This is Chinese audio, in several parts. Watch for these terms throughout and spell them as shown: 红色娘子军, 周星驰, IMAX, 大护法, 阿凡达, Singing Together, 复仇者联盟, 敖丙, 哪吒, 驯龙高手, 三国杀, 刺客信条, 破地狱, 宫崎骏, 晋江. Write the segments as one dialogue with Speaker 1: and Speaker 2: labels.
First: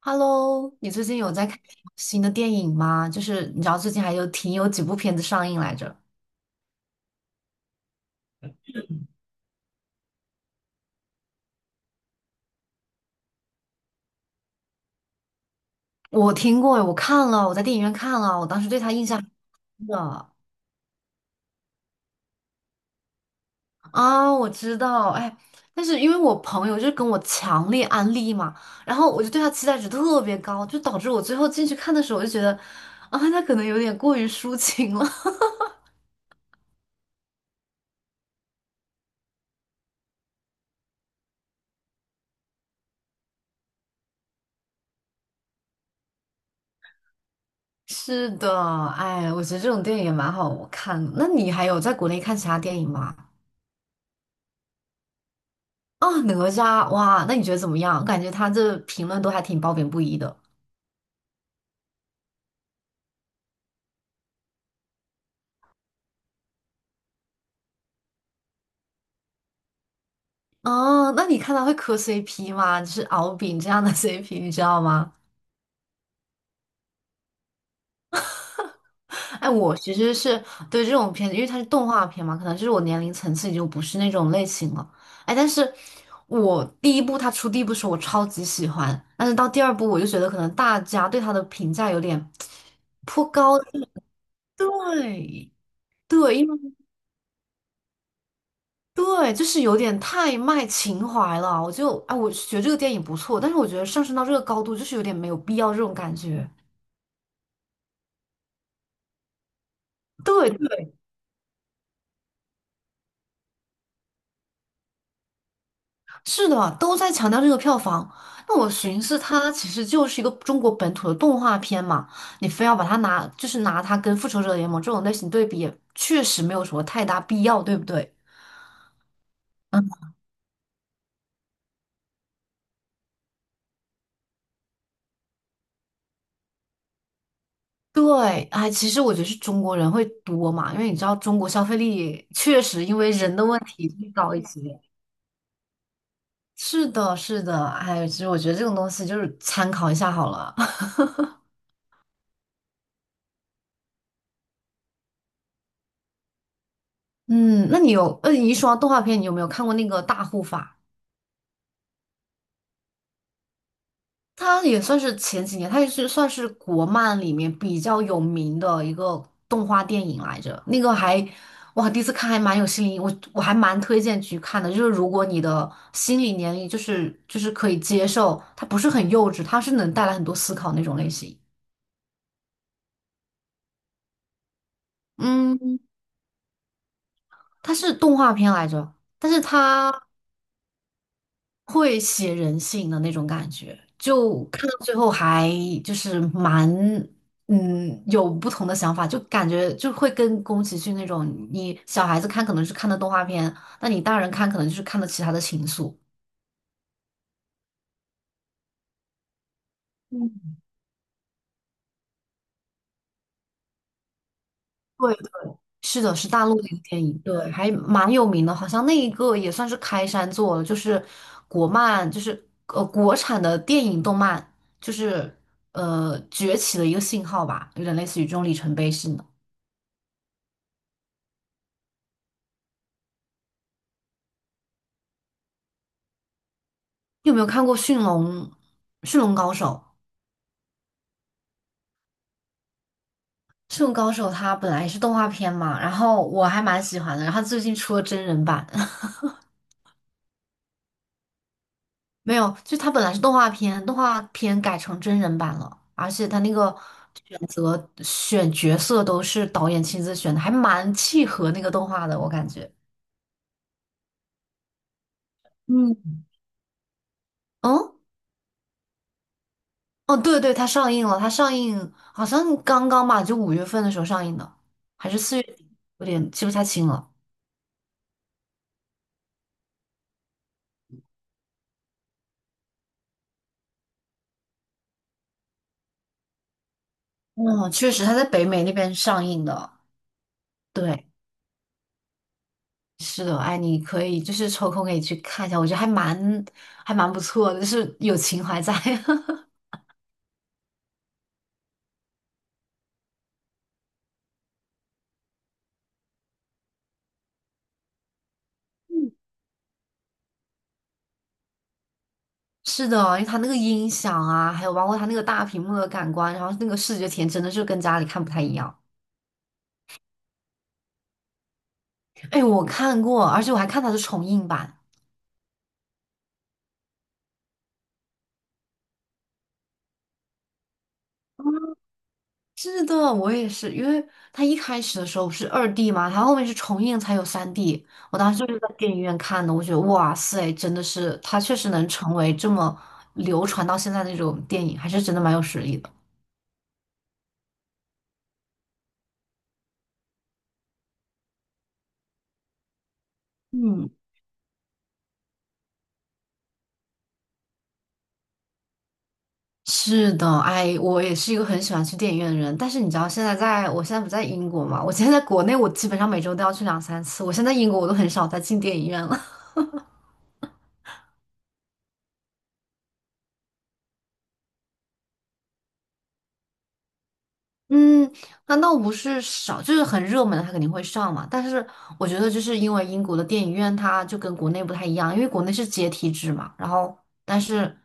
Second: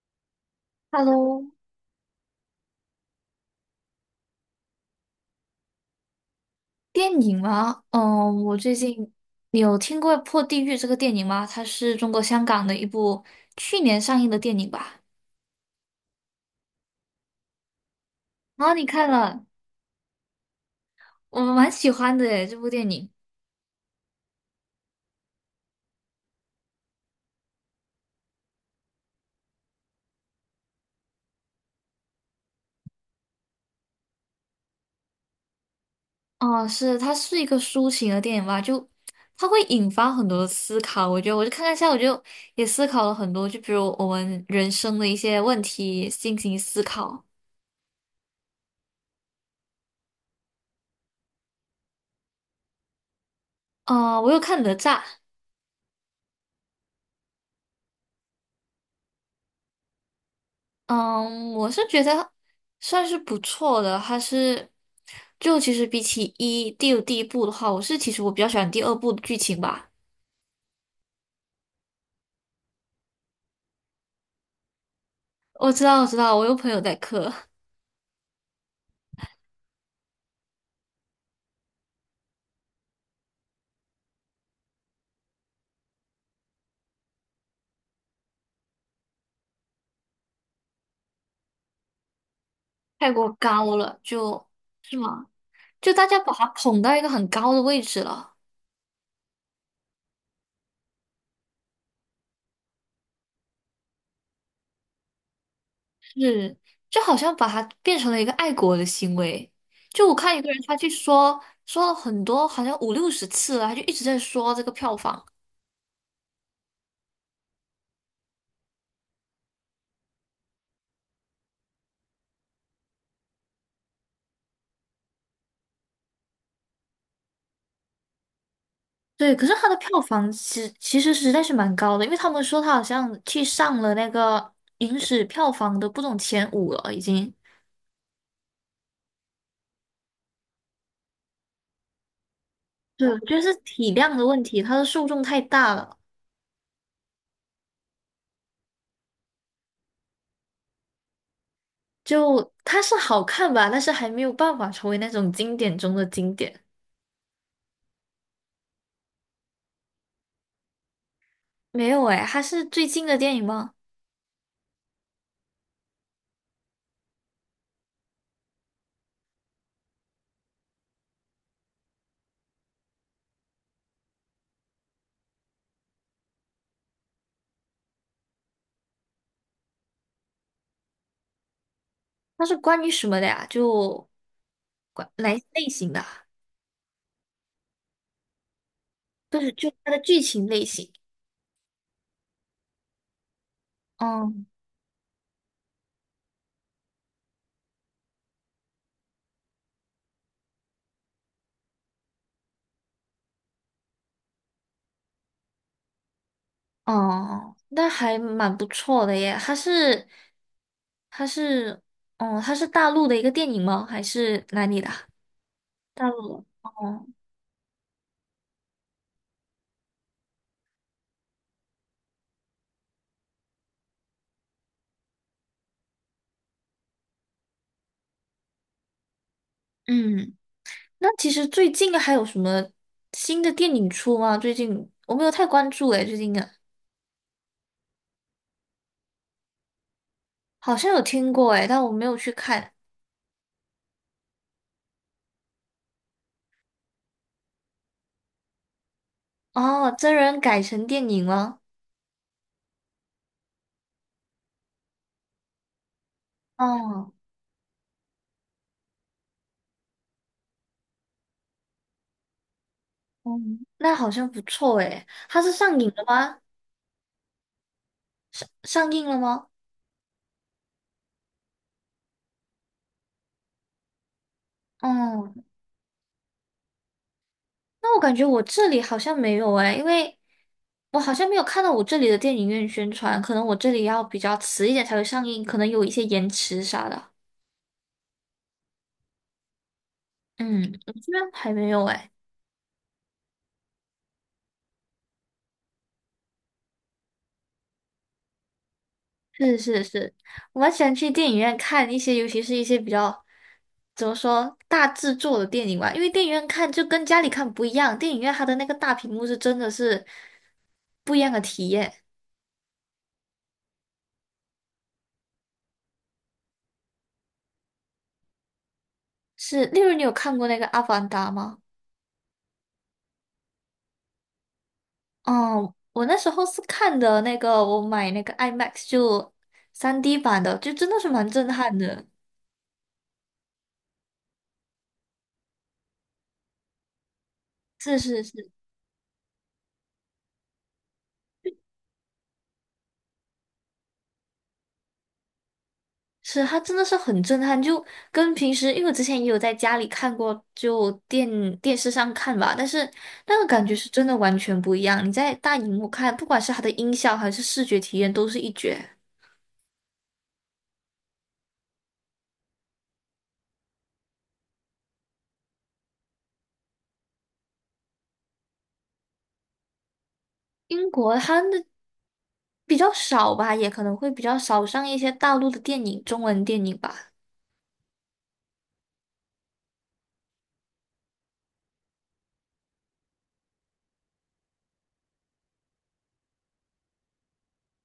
Speaker 1: Hello，你最近有在
Speaker 2: Hello，
Speaker 1: 看新的电影吗？就是你知道最近还有挺有几部片子上映来着。
Speaker 2: 电影吗？嗯，我最近你有听过《破地狱》这个电影吗？它是中国香港的一部去年上映的电影吧？
Speaker 1: 我听过，我看了，我在电影院看了，我当时
Speaker 2: 啊，
Speaker 1: 对
Speaker 2: 你
Speaker 1: 他印
Speaker 2: 看
Speaker 1: 象
Speaker 2: 了，
Speaker 1: 真的。
Speaker 2: 我蛮喜欢的诶，这部电影。
Speaker 1: 啊，我知道，哎，但是因为我朋友就是跟我强烈安利嘛，然后我就对他期待值特别高，就导致我最后进去看的时候，我就觉得啊，他可能有点过于抒情了。
Speaker 2: 哦，是，它是一个抒情的电影吧？就它会引发很多的思考。我觉得，我就看了一下，我就也思考了很多，就比如我们人生的一些问题进行思考。
Speaker 1: 是的，哎，我觉得这种电影也蛮好看的。那你还有在国内看其他电影吗？
Speaker 2: 啊，我有看哪吒，
Speaker 1: 啊，哪吒，哇，那你觉得怎么样？我感觉他这评论都还挺褒贬不一的。
Speaker 2: 嗯，我是觉得算是不错的，还是就其实比起一第有第一部的话，我是其实我比较喜欢第二部的剧情吧。
Speaker 1: 哦，那你看他会磕 CP 吗？就是敖丙这样的 CP，你知道吗？
Speaker 2: 我知道，我有朋友在磕，
Speaker 1: 哎，我其实是对这种片子，因为它是动画片嘛，可能就是我年龄层次已经不是那种类型了。哎，但是我第一部它出第一部时候我超级喜欢，但是到第二部我就觉得可能大家对它的评价有点
Speaker 2: 太
Speaker 1: 颇
Speaker 2: 过
Speaker 1: 高。
Speaker 2: 高了，就
Speaker 1: 对
Speaker 2: 大家把
Speaker 1: 对，
Speaker 2: 它
Speaker 1: 因为。
Speaker 2: 捧到一个很高的位置了，
Speaker 1: 对，就是有点太卖情怀了。我就啊，我觉得这个电影不错，但是我觉得上升到这个高度，就是有点没有必要这种感觉。
Speaker 2: 是就好像把它变成了一个爱国的行为。就我看一个
Speaker 1: 对
Speaker 2: 人他去
Speaker 1: 对，
Speaker 2: 说了很多，好像五六十次了，他就一直在说这个票房。
Speaker 1: 是的，都在强调这个票房。那我寻思，它其实就是一个中国本土的动画片嘛，你非要把它拿，就是拿它跟《复仇者联盟》这种类型对比，也确实没有什么太大必要，对不对？
Speaker 2: 对，可是它的票
Speaker 1: 嗯，
Speaker 2: 房其实在是蛮高的，因为他们说它好像去上了那个影史票房的不总前五了，已经。
Speaker 1: 对，哎，其实我觉得是中国人会多嘛，因为你知道中国消费力确实因为
Speaker 2: 对，
Speaker 1: 人
Speaker 2: 就
Speaker 1: 的
Speaker 2: 是
Speaker 1: 问题
Speaker 2: 体
Speaker 1: 去
Speaker 2: 量的
Speaker 1: 高
Speaker 2: 问
Speaker 1: 一些。
Speaker 2: 题，它的受众太大了。
Speaker 1: 是的，是的，哎，其实我觉得这种东西就是参考一下好了。
Speaker 2: 就它是好看吧，但是还没有办法成为那种经典中的经典。
Speaker 1: 嗯，那你有，你说到动画片，你有没有看过那个《大护法》？
Speaker 2: 没有诶，它是最近的电影吗？
Speaker 1: 它也算是前几年，它也是算是国漫里面比较有名的一个动画电影来着。那个还，哇，第一次看还蛮有心理，我还蛮推荐去看的。就是如果你的心理年龄就是可以接受，它不是很幼稚，它是能带来很多思考那种类型。
Speaker 2: 它是关于什么的呀？就关哪一类
Speaker 1: 嗯，
Speaker 2: 型的啊？
Speaker 1: 它是动画片来着，但
Speaker 2: 就
Speaker 1: 是
Speaker 2: 它的
Speaker 1: 它。
Speaker 2: 剧情类型。
Speaker 1: 会写人性的那种感觉，
Speaker 2: 哦
Speaker 1: 就看到最后还就是蛮嗯有不同的想法，就感觉就会跟宫崎骏那种，你小孩子看可能是看的动画片，那你大人看可能就是看的其他的情愫。
Speaker 2: 哦，那还蛮不错的耶。它是，
Speaker 1: 嗯，
Speaker 2: 它是，哦，它是大陆的一个电影吗？还是哪里的啊
Speaker 1: 对，是
Speaker 2: 大
Speaker 1: 的，是
Speaker 2: 陆
Speaker 1: 大
Speaker 2: 的。
Speaker 1: 陆的一个电
Speaker 2: 哦，
Speaker 1: 影，对，还蛮有名的，好像那一个也算是开山作了，就是国漫，就是国产的电影动漫，就是崛起的一个信号吧，有点类似于这种里程碑式。
Speaker 2: 嗯，那其实最近还有什么新的电影出吗？最近我没有太关注诶，最近的
Speaker 1: 你有没有看过驯龙高手》？
Speaker 2: 好像有听过诶，但我没有去看。
Speaker 1: 《驯龙高手》它本来是动画片嘛，然后我还蛮喜欢的，然后最近出了真人版。
Speaker 2: 哦，真人改成电影了。
Speaker 1: 没有，就它本来是动画片，动画片改成真人版了，而且它那个
Speaker 2: 哦，
Speaker 1: 选角色都是导演亲自选的，还蛮契合那个动画的，我感觉。
Speaker 2: 嗯，那好像不错诶。它是上映了
Speaker 1: 嗯，
Speaker 2: 吗？
Speaker 1: 嗯，
Speaker 2: 上映了吗？
Speaker 1: 哦，对对，它上映了，它上映好像刚刚吧，就五月份的时候上映的，还是
Speaker 2: 哦，
Speaker 1: 四月底，有点记不太清了。
Speaker 2: 那我感觉我这里好像没有诶，因为。我好像没有看到我这里的电影院宣传，可能我这里要比较迟一点才会上映，可能有一些延迟啥的。
Speaker 1: 嗯，确实，它在北美那边上映的。
Speaker 2: 嗯，我
Speaker 1: 对，
Speaker 2: 这边还没有哎。
Speaker 1: 是的，哎，你可以就是抽空可以去看一下，我觉得还蛮不错的，就是有情怀在。
Speaker 2: 是 是是，我蛮喜欢去电影院看一些，尤其是一些比较怎么说大制作的电影吧，因为电影院看就跟家里看不一样，电影院它的那个大屏幕是真的是不一样的体验。
Speaker 1: 是的，因为它那个音响啊，还有包括它那个大屏幕的感官，然后那个视觉体验真的是跟家里看不太一样。
Speaker 2: 是，例如你有看过那个《阿凡达》吗？
Speaker 1: 哎，我看过，而且我还看它的重映版。
Speaker 2: 哦，我那时候是看的那个，我买那个 IMAX 就 3D 版的，就真的是蛮震撼的。
Speaker 1: 是的，我也是，因为它一开始的时候是二 D 嘛，它后面是重映才有三 D。
Speaker 2: 是
Speaker 1: 我
Speaker 2: 是
Speaker 1: 当时就
Speaker 2: 是
Speaker 1: 是在电影院看的，我觉得哇塞，真的是它确实能成为这么流传到现在那种电影，还是真的蛮有实力的。
Speaker 2: 是，它真的是很震撼，就跟平时，因为我之前也有在家里看过，就电视上看吧，但是那个感觉是
Speaker 1: 嗯，
Speaker 2: 真的完全不一样。你在大荧幕看，不管是它的音效还是视觉体验，都是一绝。
Speaker 1: 是的，哎，我也是一个很喜欢去电影院的人。但是你知道，现在在我现在不在英国嘛？我现在在国内，我基本上每周都要去两三次。我现在英国，我都很少再进电影院了。
Speaker 2: 英国它的比较少吧，也可能会比较少上一些大陆的电影，中文电影吧。
Speaker 1: 嗯，难道不是少？就是很热门的，它肯定会上嘛。但是我觉得，就是因为英国的电影院它就跟国内不太一样，因为国内是阶梯制嘛。然后，但是，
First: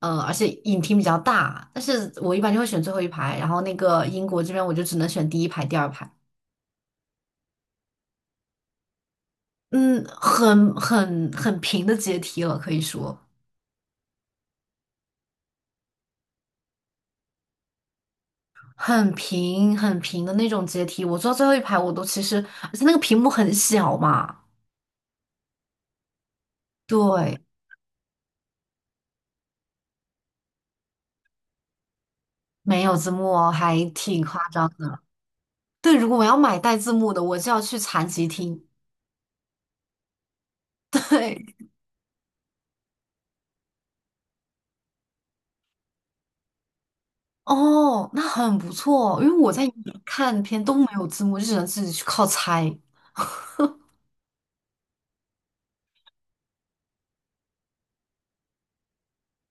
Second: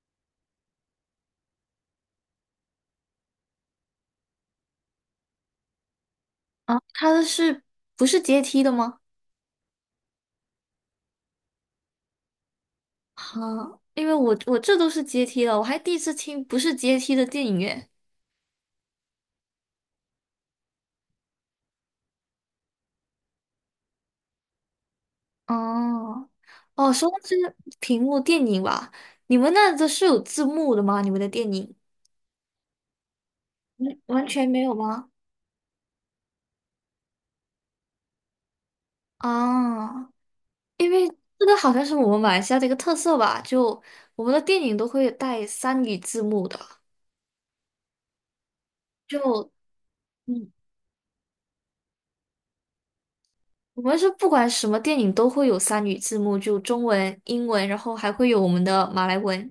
Speaker 1: 而且影厅比较大，但是我一般就会选最后一排。然后那个英国这边，我就只能选第一排、第二排。
Speaker 2: 啊，它的是不是阶梯的吗？
Speaker 1: 嗯，很平的阶梯了，可以说
Speaker 2: 啊，因为我这都是阶梯了，我还第一次听不是阶梯的电影院。
Speaker 1: 很平很平的那种阶梯。我坐最后一排，我都其实，而且那个屏幕很小嘛，
Speaker 2: 哦。哦，说到这
Speaker 1: 对，
Speaker 2: 个屏幕电影吧，你们那都是有字幕的吗？你们的电影
Speaker 1: 没有字幕哦，还挺
Speaker 2: 完
Speaker 1: 夸
Speaker 2: 全没
Speaker 1: 张
Speaker 2: 有
Speaker 1: 的。
Speaker 2: 吗？
Speaker 1: 对，如果我要买带字幕的，我就要去残疾厅。
Speaker 2: 啊，因为
Speaker 1: 对，
Speaker 2: 这个好像是我们马来西亚的一个特色吧，就我们的电影都会带三语字幕的，
Speaker 1: 哦，那很不错，因为
Speaker 2: 就
Speaker 1: 我在英语看
Speaker 2: 嗯，
Speaker 1: 片都没有字幕，就只能自己去靠猜
Speaker 2: 我们是不管什么电影都会有三语字幕，就中文、英文，然后还会有我们的马来文，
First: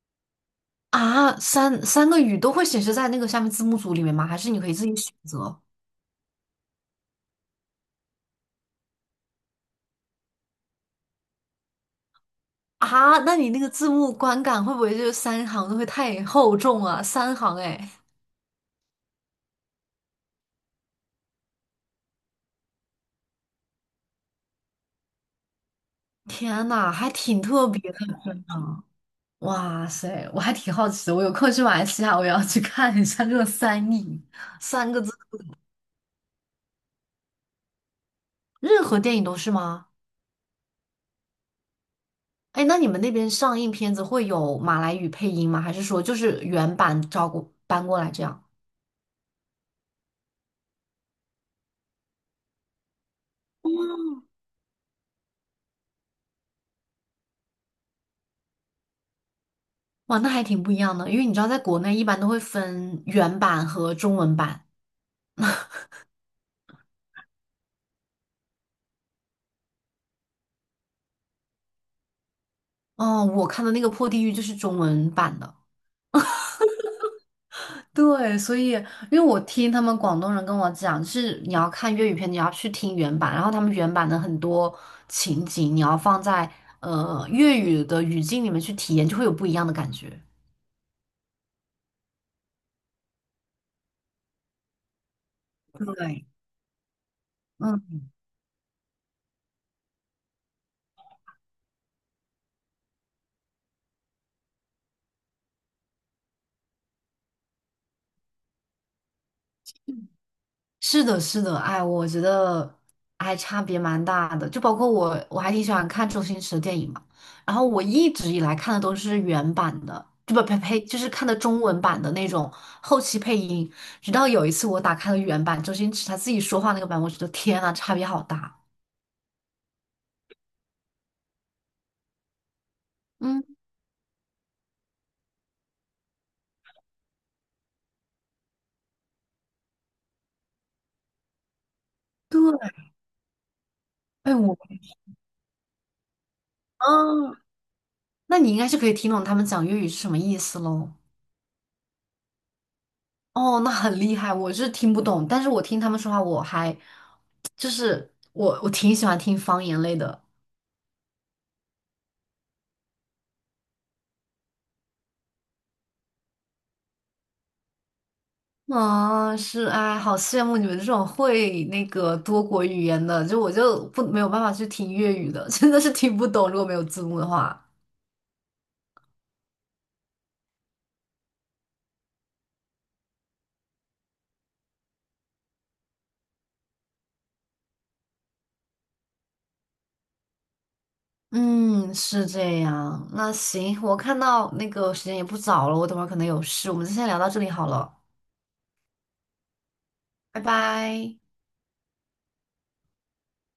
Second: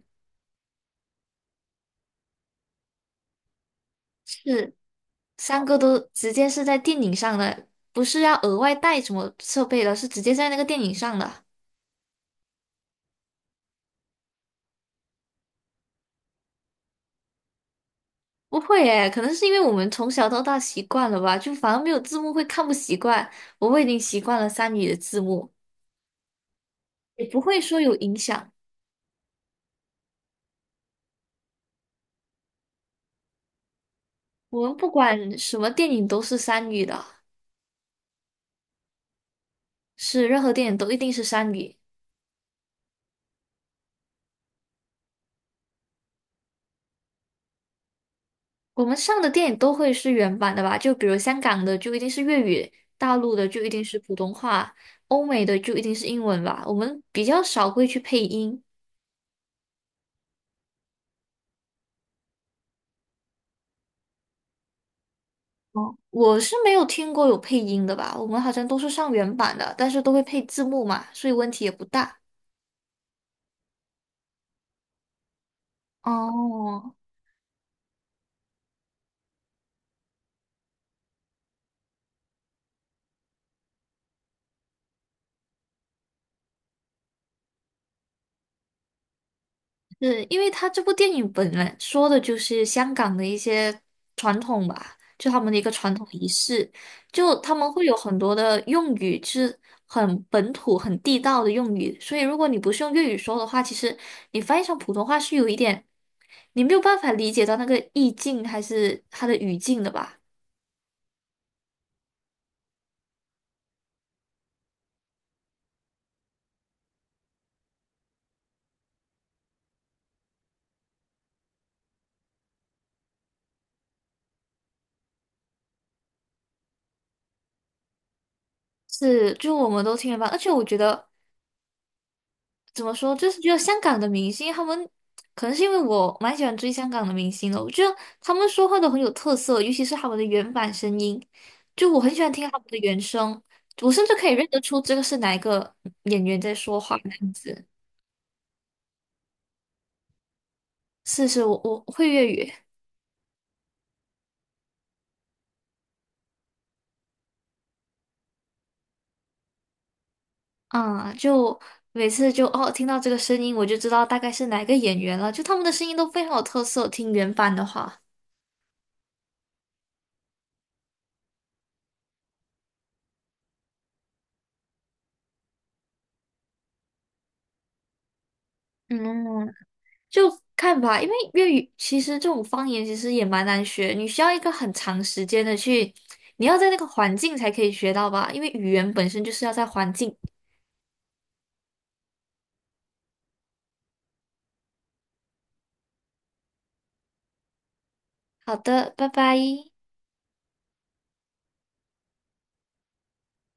Speaker 1: 啊。三个语都会显示在那个下面字幕组里面吗？还是你可以
Speaker 2: 是
Speaker 1: 自己选择？
Speaker 2: 三个都直接是在电影上的，不是要额外带什么设备的，是直接在那个电影上的。
Speaker 1: 啊，那你那个字幕观感会不会就是三行都会太厚重啊？三行哎，
Speaker 2: 不会诶，可能是因为我们从小到大习惯了吧，就反而没有字幕会看不习惯。我们已经习惯了三语的字幕，
Speaker 1: 天呐，还
Speaker 2: 也不
Speaker 1: 挺
Speaker 2: 会
Speaker 1: 特
Speaker 2: 说
Speaker 1: 别
Speaker 2: 有
Speaker 1: 的
Speaker 2: 影响。
Speaker 1: 呢。哇塞，我还挺好奇的，我有空去马来西亚，我也要去看一下这个三译，
Speaker 2: 我们不
Speaker 1: 三个字，
Speaker 2: 管什么电影都是三语的，
Speaker 1: 任何电影都是吗？
Speaker 2: 是任何电影都一定是三语。
Speaker 1: 哎，那你们那边上映片子会有马来语配音吗？还是说就是原版照过搬过来这样？
Speaker 2: 我们上的电影都会是原版的吧？就比如香港的就一定是粤语，大陆的就一定是普通话，欧美的就一定是英文吧。我们比较少会去配音。
Speaker 1: 哇，那还挺不一样的，因为你知道在国内一般都会分原版和中文版。
Speaker 2: 哦，我是没有听过有配音的吧？我们好像都是上原版的，但是都会配字幕嘛，所以问题也不大。
Speaker 1: 哦，我看的那个《破地狱》就是中文版的。
Speaker 2: 哦，
Speaker 1: 对，所以因为我听他们广东人跟我讲，就是你要看粤语片，你要去听原版，然后他们原版的很多情景，你要放在粤语的语境里面去体验，就会有不一样的感觉。
Speaker 2: 是因为他这部电影本来说的就是香港的一些传统吧，就他们的一个传统
Speaker 1: 对，
Speaker 2: 仪式，就他们会有
Speaker 1: 嗯。
Speaker 2: 很多的用语是很本土、很地道的用语，所以如果你不是用粤语说的话，其实你翻译成普通话是有一点，你没有办法理解到那个意境还是它的语境的吧。
Speaker 1: 是的，是的，哎，我觉得还差别蛮大的。就包括我，我还挺喜欢看周星驰的电影嘛。然后我一直以来看的都是原版的，就不呸呸，就是看的中文版的那种后期配音。直到有一次我打开了原版，周星驰他自己说话那个版，我觉得天呐，差别好大。
Speaker 2: 是，就我们都听了吧，而且我觉得怎么说，就是
Speaker 1: 嗯，
Speaker 2: 觉得香港的明星，他们可能是因为我蛮喜欢追香港的明星的，我觉得他们说话都很有特色，尤其是他们的原版声音，就我很喜欢听他
Speaker 1: 对，
Speaker 2: 们的原声，我甚至可以
Speaker 1: 哎
Speaker 2: 认
Speaker 1: 我，
Speaker 2: 得出这个是哪一个演员在说话的样
Speaker 1: 嗯，
Speaker 2: 子。
Speaker 1: 那你应该是可以听懂他们讲粤语是什么意思喽。
Speaker 2: 是是，我会粤语
Speaker 1: 哦，那很厉害，我是听不懂，但是我听他们说话，我还就是我挺喜欢听方言类的。
Speaker 2: 啊，就每次就哦听到这个声音，我就知道大概是哪一个演员了，就他们的声音都非常有特色，听原版的话。
Speaker 1: 啊，是哎，好羡慕你们这种会那个多国语言的，就我就不没有办法去听粤语的，真的是听不懂，如果没有字幕的话。
Speaker 2: 嗯，就看吧，因为粤语其实这种方言其实也蛮难学，你需要一个很长时间的去，你要在那个环境才可以学到吧，因为语言本身就是要在环境。
Speaker 1: 嗯，是这样。那行，我看到那个时间也不早了，我等会儿可能有事，我们就先聊到这里好了，
Speaker 2: 好的，拜拜。
Speaker 1: 拜拜。